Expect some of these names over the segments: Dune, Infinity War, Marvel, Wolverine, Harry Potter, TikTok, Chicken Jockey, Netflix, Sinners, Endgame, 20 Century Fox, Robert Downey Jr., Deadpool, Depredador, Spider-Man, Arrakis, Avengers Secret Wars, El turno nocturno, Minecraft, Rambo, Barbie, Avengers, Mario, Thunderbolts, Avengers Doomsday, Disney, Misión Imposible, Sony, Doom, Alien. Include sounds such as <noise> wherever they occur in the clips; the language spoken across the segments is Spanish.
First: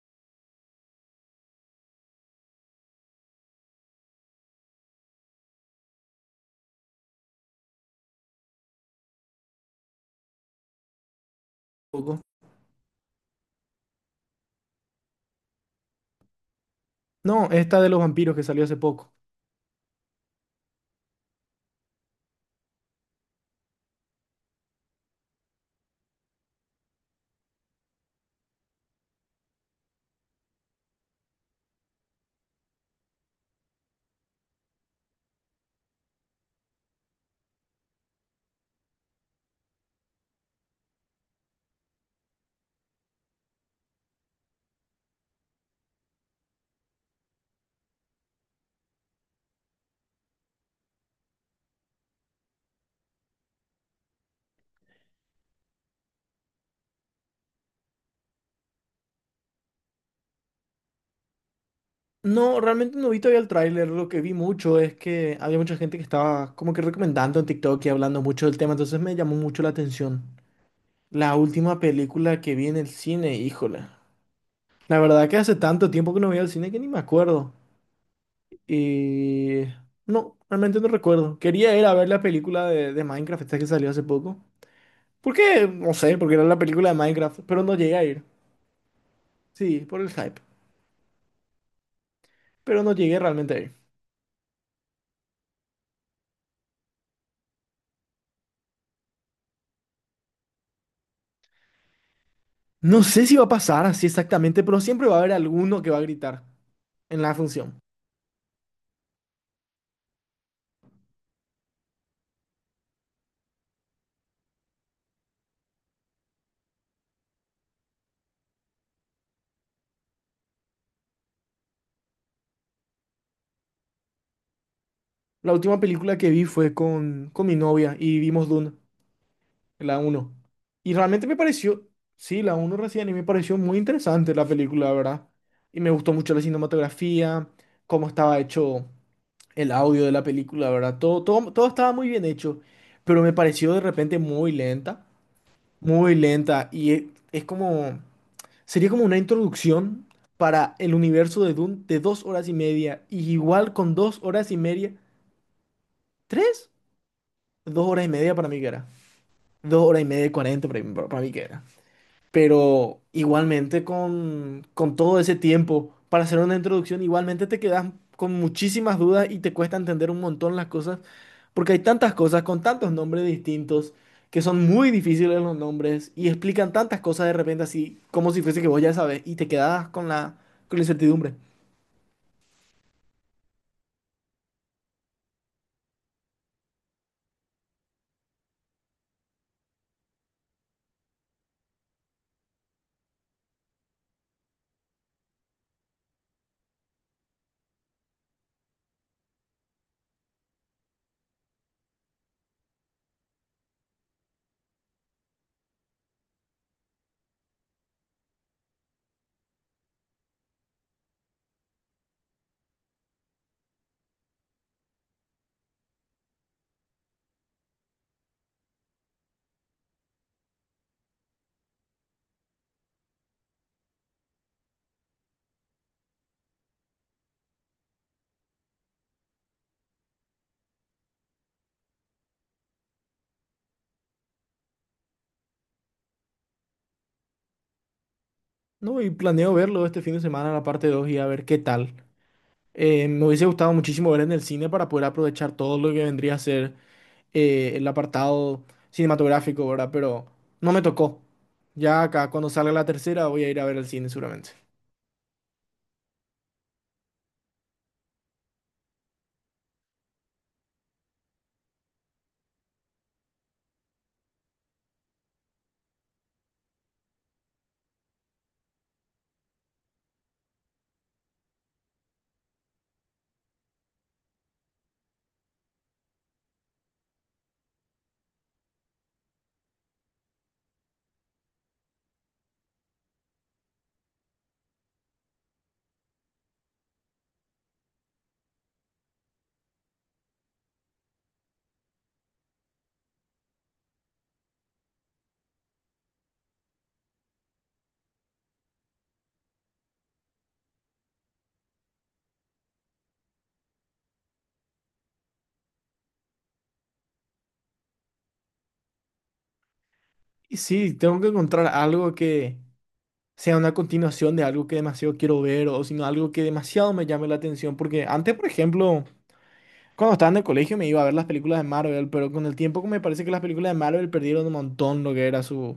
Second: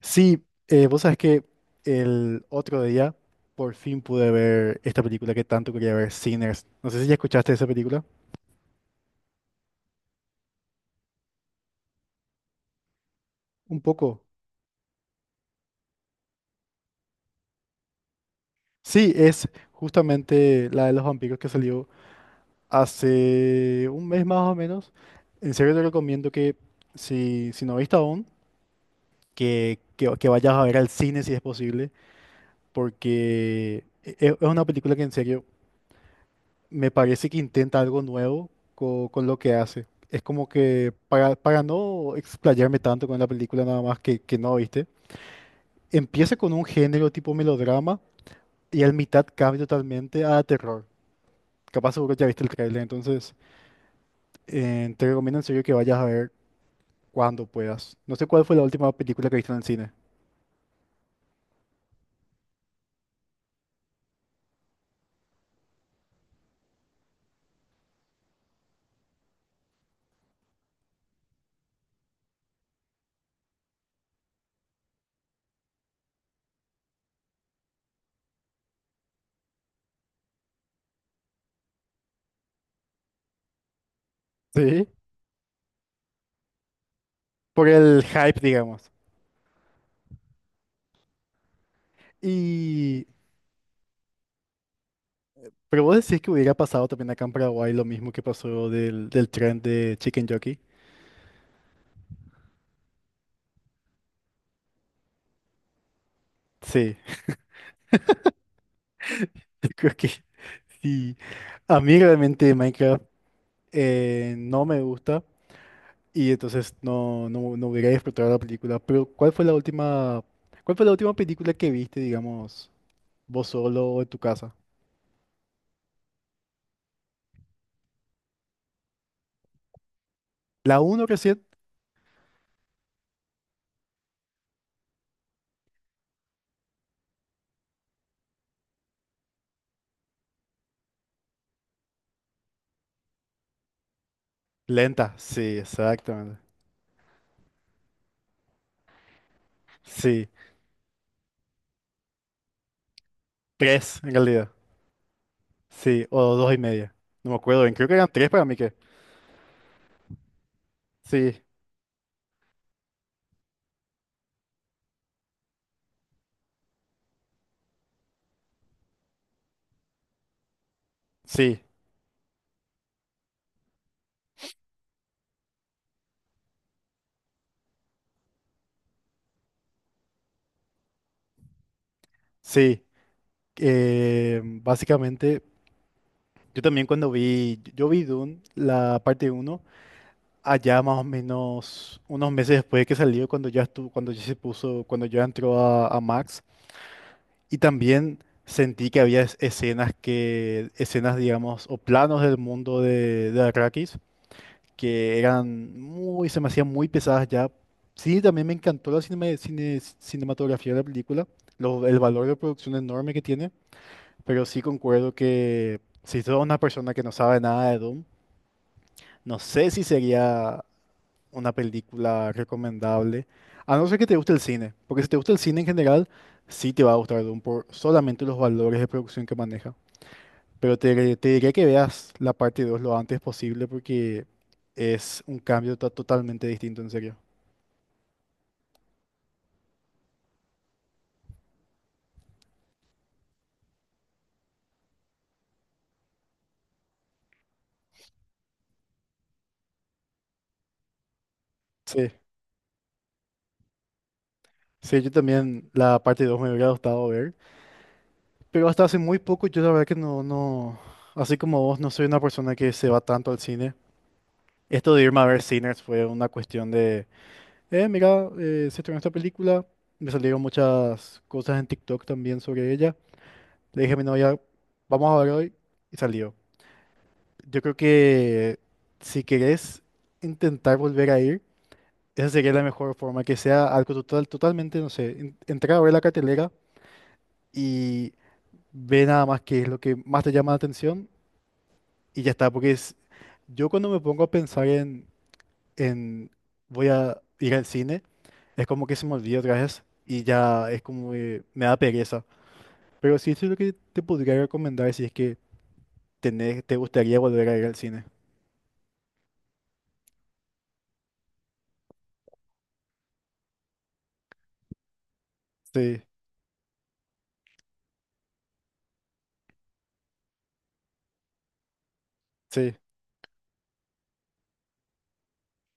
Sí, vos sabés que el otro día por fin pude ver esta película que tanto quería ver, Sinners. No sé si ya escuchaste esa película. Poco. Un poco. No, esta de los vampiros que salió hace Sí, poco. es justamente la de los vampiros que salió hace 1 mes más o menos. En serio te recomiendo que si no viste aún, que vayas a ver al cine si es posible, porque es una película que en serio me parece que intenta algo nuevo con lo que hace. Es como que para no explayarme tanto con la película nada más que no, ¿viste? Empieza con un género tipo melodrama y al mitad cambia totalmente a terror. Capaz seguro ya viste el tráiler, entonces te recomiendo en serio que vayas a ver cuando puedas. No sé cuál fue la última película que viste en el cine. No, realmente no vi todavía el tráiler. Lo que vi mucho es que había mucha gente que estaba como que recomendando en TikTok y hablando mucho del tema, entonces me llamó mucho la atención. La última película que vi en el cine, híjole. La verdad que hace tanto tiempo que no voy al cine que ni me acuerdo. Y... No, realmente no recuerdo. Quería ir a ver la película de Minecraft, esta que salió hace poco. Sí. ¿Por qué? No sé, porque era la película de Minecraft, pero Por no llegué el a ir. hype, digamos. Sí, por el hype. Pero no Y... llegué realmente a ir. Pero vos decís que hubiera pasado también acá en Paraguay lo mismo que pasó del tren de Chicken Jockey. No sé si va a pasar así exactamente, pero siempre va a haber alguno que va a gritar Sí. en la función. <laughs> Yo creo que sí. A mí realmente Minecraft no me gusta y entonces no hubiera disfrutado la película. Pero ¿cuál fue la última, cuál fue la última película que viste, digamos, vos solo o en tu casa? La última película que vi fue con mi novia y vimos Dune, la uno. ¿La Y uno realmente me recién? pareció, sí, la uno recién, y me pareció muy interesante la película, la ¿verdad? Y me gustó mucho la cinematografía, cómo estaba hecho el audio de la película, ¿verdad? Todo, todo, todo estaba muy bien hecho, pero me pareció de repente Lenta, sí, muy exactamente. lenta, y es como... Sería como una introducción Sí, para el universo de Dune de 2 horas y media. Y igual con tres en dos realidad. horas y media. Sí, o dos y ¿Tres? media. No me acuerdo bien, Dos creo que horas eran y tres media para para mí mí que que. era. 2 horas y media y 40 para mí Sí, que era. Pero igualmente con todo ese tiempo para hacer una introducción, igualmente te quedas con muchísimas dudas y te cuesta entender un montón las cosas, sí, porque hay tantas cosas con tantos nombres distintos que son muy difíciles los nombres y explican tantas cosas de repente así, como si fuese que vos ya sabes, y te quedas con la incertidumbre. sí. Básicamente, yo también cuando vi, yo vi Dune, la parte 1 allá más o menos unos meses después de que salió, cuando ya estuvo, cuando ya se puso, cuando ya entró a Max. Y también sentí que había escenas que, escenas, digamos, o planos del mundo de Arrakis que eran muy, se me hacían muy pesadas ya. Sí, también me encantó la cinematografía de la película, el valor de producción enorme que tiene, pero sí concuerdo que si sos una persona que no sabe nada de Doom, no sé si sería una película recomendable, a no ser que te guste el cine, porque si te gusta el cine en general, sí te va a gustar Dune por solamente los valores de producción que maneja. Pero te diría que veas la parte 2 lo antes posible porque es un cambio totalmente distinto, en serio. No, y planeo verlo este fin de semana, la parte 2 y a ver qué tal. Me hubiese gustado muchísimo ver en el cine para poder aprovechar todo lo que vendría a ser. El apartado cinematográfico, ¿verdad? Pero no me tocó. Ya Sí, acá, cuando salga la tercera, voy a ir a ver el cine seguramente. sí, yo también la parte 2 me hubiera gustado ver, pero hasta hace muy poco yo la verdad que así como vos, no soy una persona que se va tanto al cine. Esto de irme a ver Sinners fue una cuestión. Mira, se estrenó esta película, me salieron muchas cosas en TikTok también sobre ella. Le dije a mi novia, vamos a ver hoy, y salió. Yo creo que si querés intentar volver a ir, esa sería la mejor forma, que sea algo total, totalmente, no sé, entrar a ver la cartelera y ve nada más qué es lo que más te llama la atención y ya está, porque es, yo cuando me pongo a pensar en en, voy a ir al cine, es como que se me olvida otra vez y ya es como que me da pereza. Pero sí, eso es lo que te podría recomendar si es que tenés, te gustaría volver a ir al cine. Y sí, tengo que encontrar algo que sea una continuación de algo que demasiado quiero ver o Sí, sino algo que demasiado me llame la atención. Porque antes, por ejemplo, cuando estaba en el colegio me iba a ver las películas de Marvel, pero con el sí. tiempo me parece que las películas de Marvel perdieron un montón lo que era su,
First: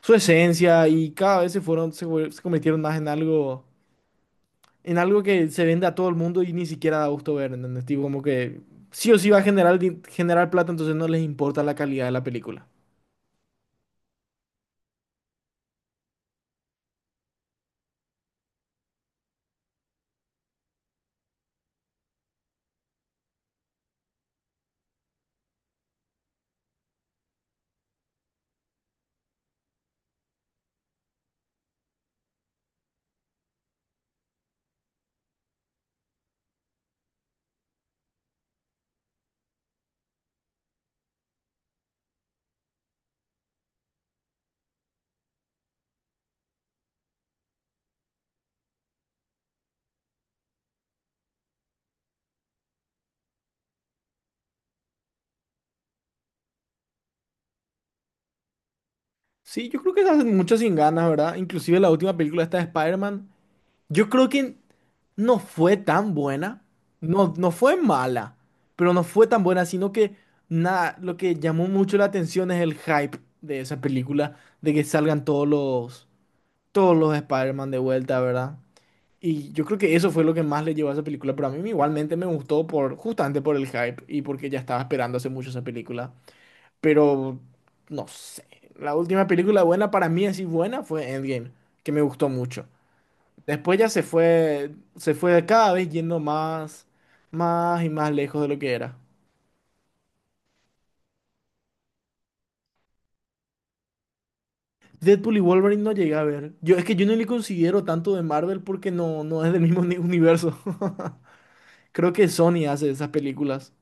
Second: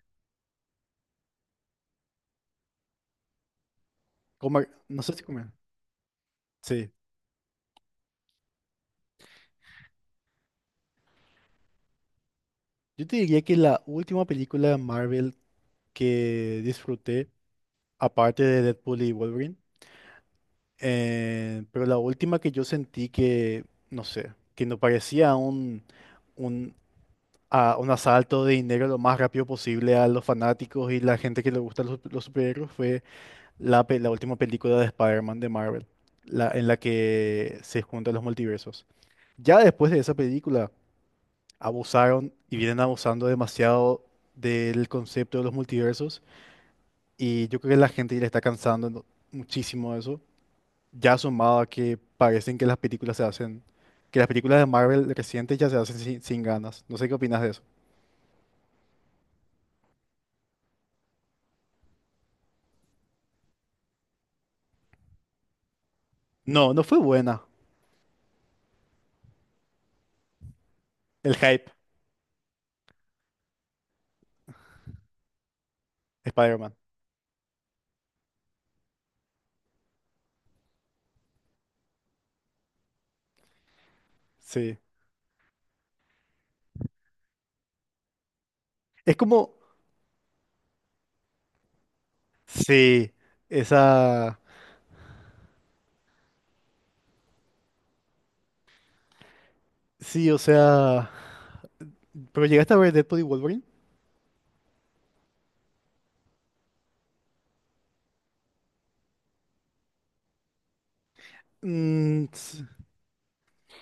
su esencia y cada vez se fueron, se, fue- se convirtieron más en algo. Comer, En no sé algo si comer. que se vende a todo el mundo y ni Sí. siquiera da gusto ver, ¿entendés? Tipo, como que sí o sí va a generar, generar plata, entonces no les importa la calidad de la película. Yo te diría que la última película de Marvel que disfruté, aparte de Deadpool y Wolverine, pero la última que yo sentí que, no sé, que no parecía un a un asalto de dinero lo más rápido posible a los fanáticos y la gente que le gusta los superhéroes fue la última película de Spider-Man de Marvel, la, en la que se juntan los multiversos. Ya después de esa película, abusaron y vienen abusando demasiado del concepto de los multiversos y yo creo que la gente ya le está cansando, ¿no? Muchísimo de eso, ya sumado a que parecen que las películas se hacen, que las películas de Marvel recientes ya se hacen sin ganas. No sé qué opinas de eso. Sí, yo creo que se hacen mucho sin ganas, ¿verdad? Inclusive la última película esta de Spider-Man, yo creo que no fue tan buena, No, no fue no, buena. no fue mala, pero no fue tan buena, sino que nada, lo El que llamó hype, mucho la atención es el hype de esa película, de que salgan todos los, Spider-Man. todos los Spider-Man de vuelta, ¿verdad? Y yo creo que eso fue lo que más le llevó a esa película, pero a mí igualmente me gustó por, justamente por el hype y porque ya Sí. estaba esperando hace mucho esa película. Pero, no sé, la Es última como. película buena para mí, así buena, fue Endgame, que me gustó mucho. Sí. Después ya se Esa. fue, se fue cada vez yendo más, más y más lejos de lo que era. Sí, o sea. Pero llegaste a ver Deadpool y Wolverine. Deadpool y Wolverine no llegué a ver. Yo, es que yo no le considero tanto de Marvel porque no, no es del mismo universo. <laughs> Creo Mm, que s- Sony hace esas películas.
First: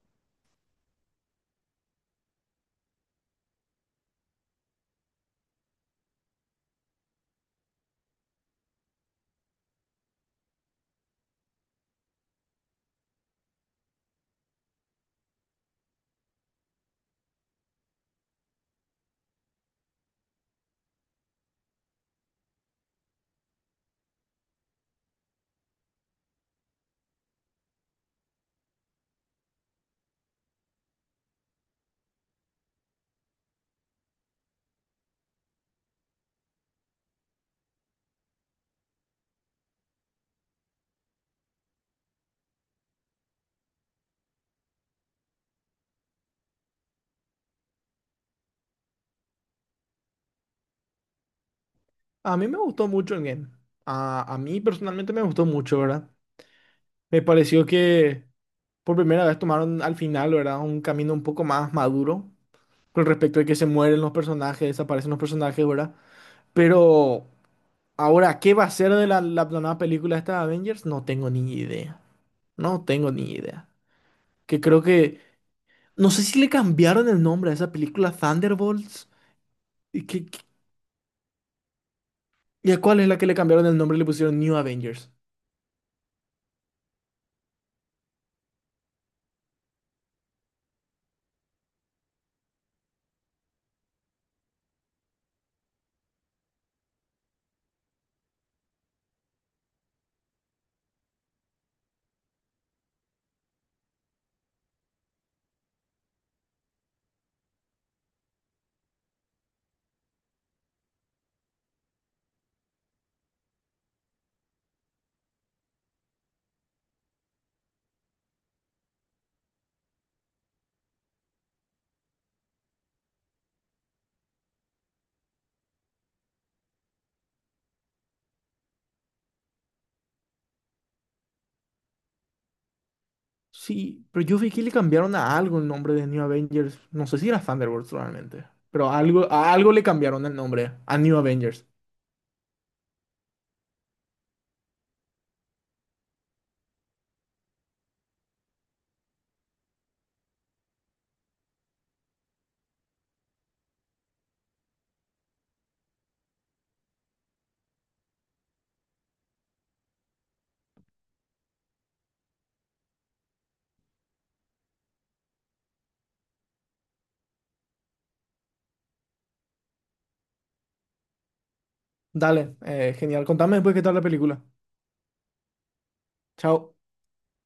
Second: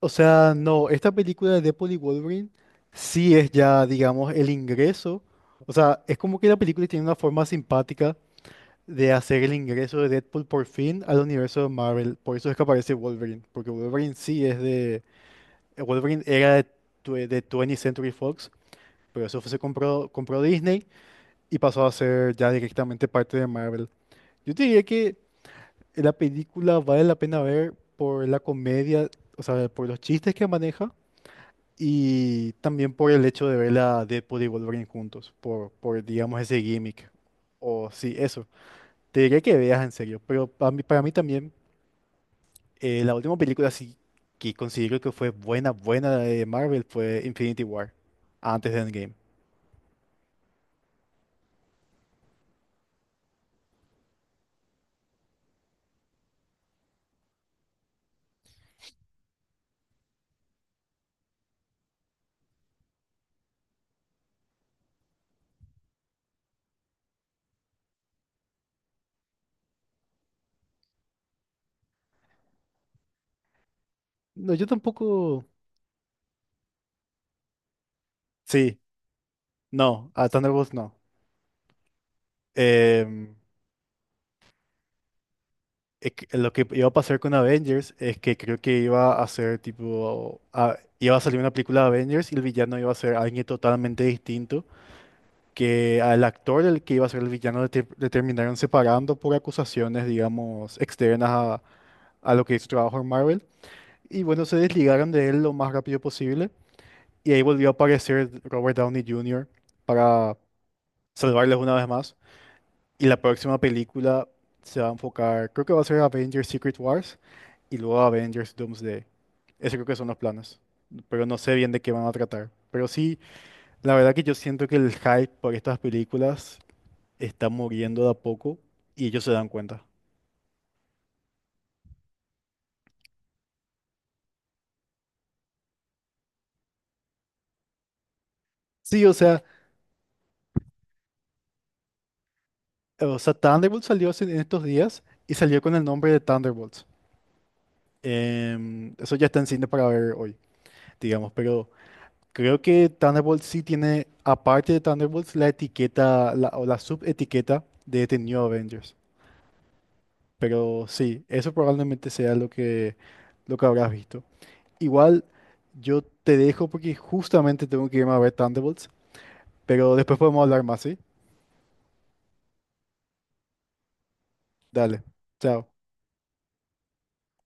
o sea, no. Esta película de Deadpool y Wolverine sí es ya, digamos, el ingreso. O sea, es como que la película tiene una forma simpática de hacer el ingreso de Deadpool por fin al universo de Marvel. Por eso es que aparece Wolverine. Porque Wolverine sí es de. Wolverine era de 20 Century Fox. Pero se compró, compró Disney, y pasó a ser ya directamente parte de Marvel. Yo te diría que la película vale la pena ver por la comedia, o sea, por los chistes que maneja y también por el hecho de ver a Deadpool y Wolverine juntos, por digamos, ese gimmick. O sí, eso. Te diría que veas en serio, pero para mí también la última película sí que considero que fue buena, buena de Marvel fue Infinity War, antes de Endgame. A mí me gustó mucho el game. A mí personalmente me gustó mucho, ¿verdad? Me pareció que por primera vez tomaron al final, ¿verdad? Un camino un poco más maduro con respecto a que se mueren los personajes, desaparecen los personajes, ¿verdad? Pero ahora, ¿qué va a ser de la nueva película esta de Avengers? No tengo ni idea. No tengo ni idea. No, Que yo creo que... tampoco... No sé si le cambiaron el nombre a esa película Sí, Thunderbolts. ¿Y, no, a Thunderbolts no. y a cuál es la que le Em, cambiaron el nombre y le pusieron New Avengers? Lo que iba a pasar con Avengers es que creo que iba a ser tipo, iba a salir una película de Avengers y el villano iba a ser alguien totalmente distinto, que al actor el que iba a ser el villano le, le terminaron separando por acusaciones, digamos, externas a lo que es su trabajo en Marvel. Y bueno, se desligaron de él lo más rápido posible y ahí volvió a aparecer Robert Downey Jr. para salvarles una vez más. Y la próxima película se va a enfocar, creo que va a ser Avengers Secret Wars y luego Avengers Doomsday. Esos creo que son los planes. Pero no sé bien de qué van a tratar. Pero sí, la verdad que yo siento que el hype por estas películas está muriendo de a poco y ellos se dan cuenta. Sí, pero yo vi que le cambiaron a algo el nombre de New Avengers. No sé si era Thunderbolts realmente, pero Sí, algo, a algo le cambiaron el nombre, a New Avengers. o sea, Thunderbolts salió hace- en estos días y salió con el nombre de Thunderbolts. Eso ya está en cine para ver hoy, digamos, pero creo que Thunderbolts sí tiene, aparte de Thunderbolts, la etiqueta la, o la subetiqueta de The New Avengers. Pero sí, eso probablemente sea lo que habrás visto. Igual yo te dejo porque justamente tengo que irme a ver Thunderbolts, pero después podemos hablar más, ¿sí? Dale, genial. Contame después qué tal la película. Dale, chao. Chao.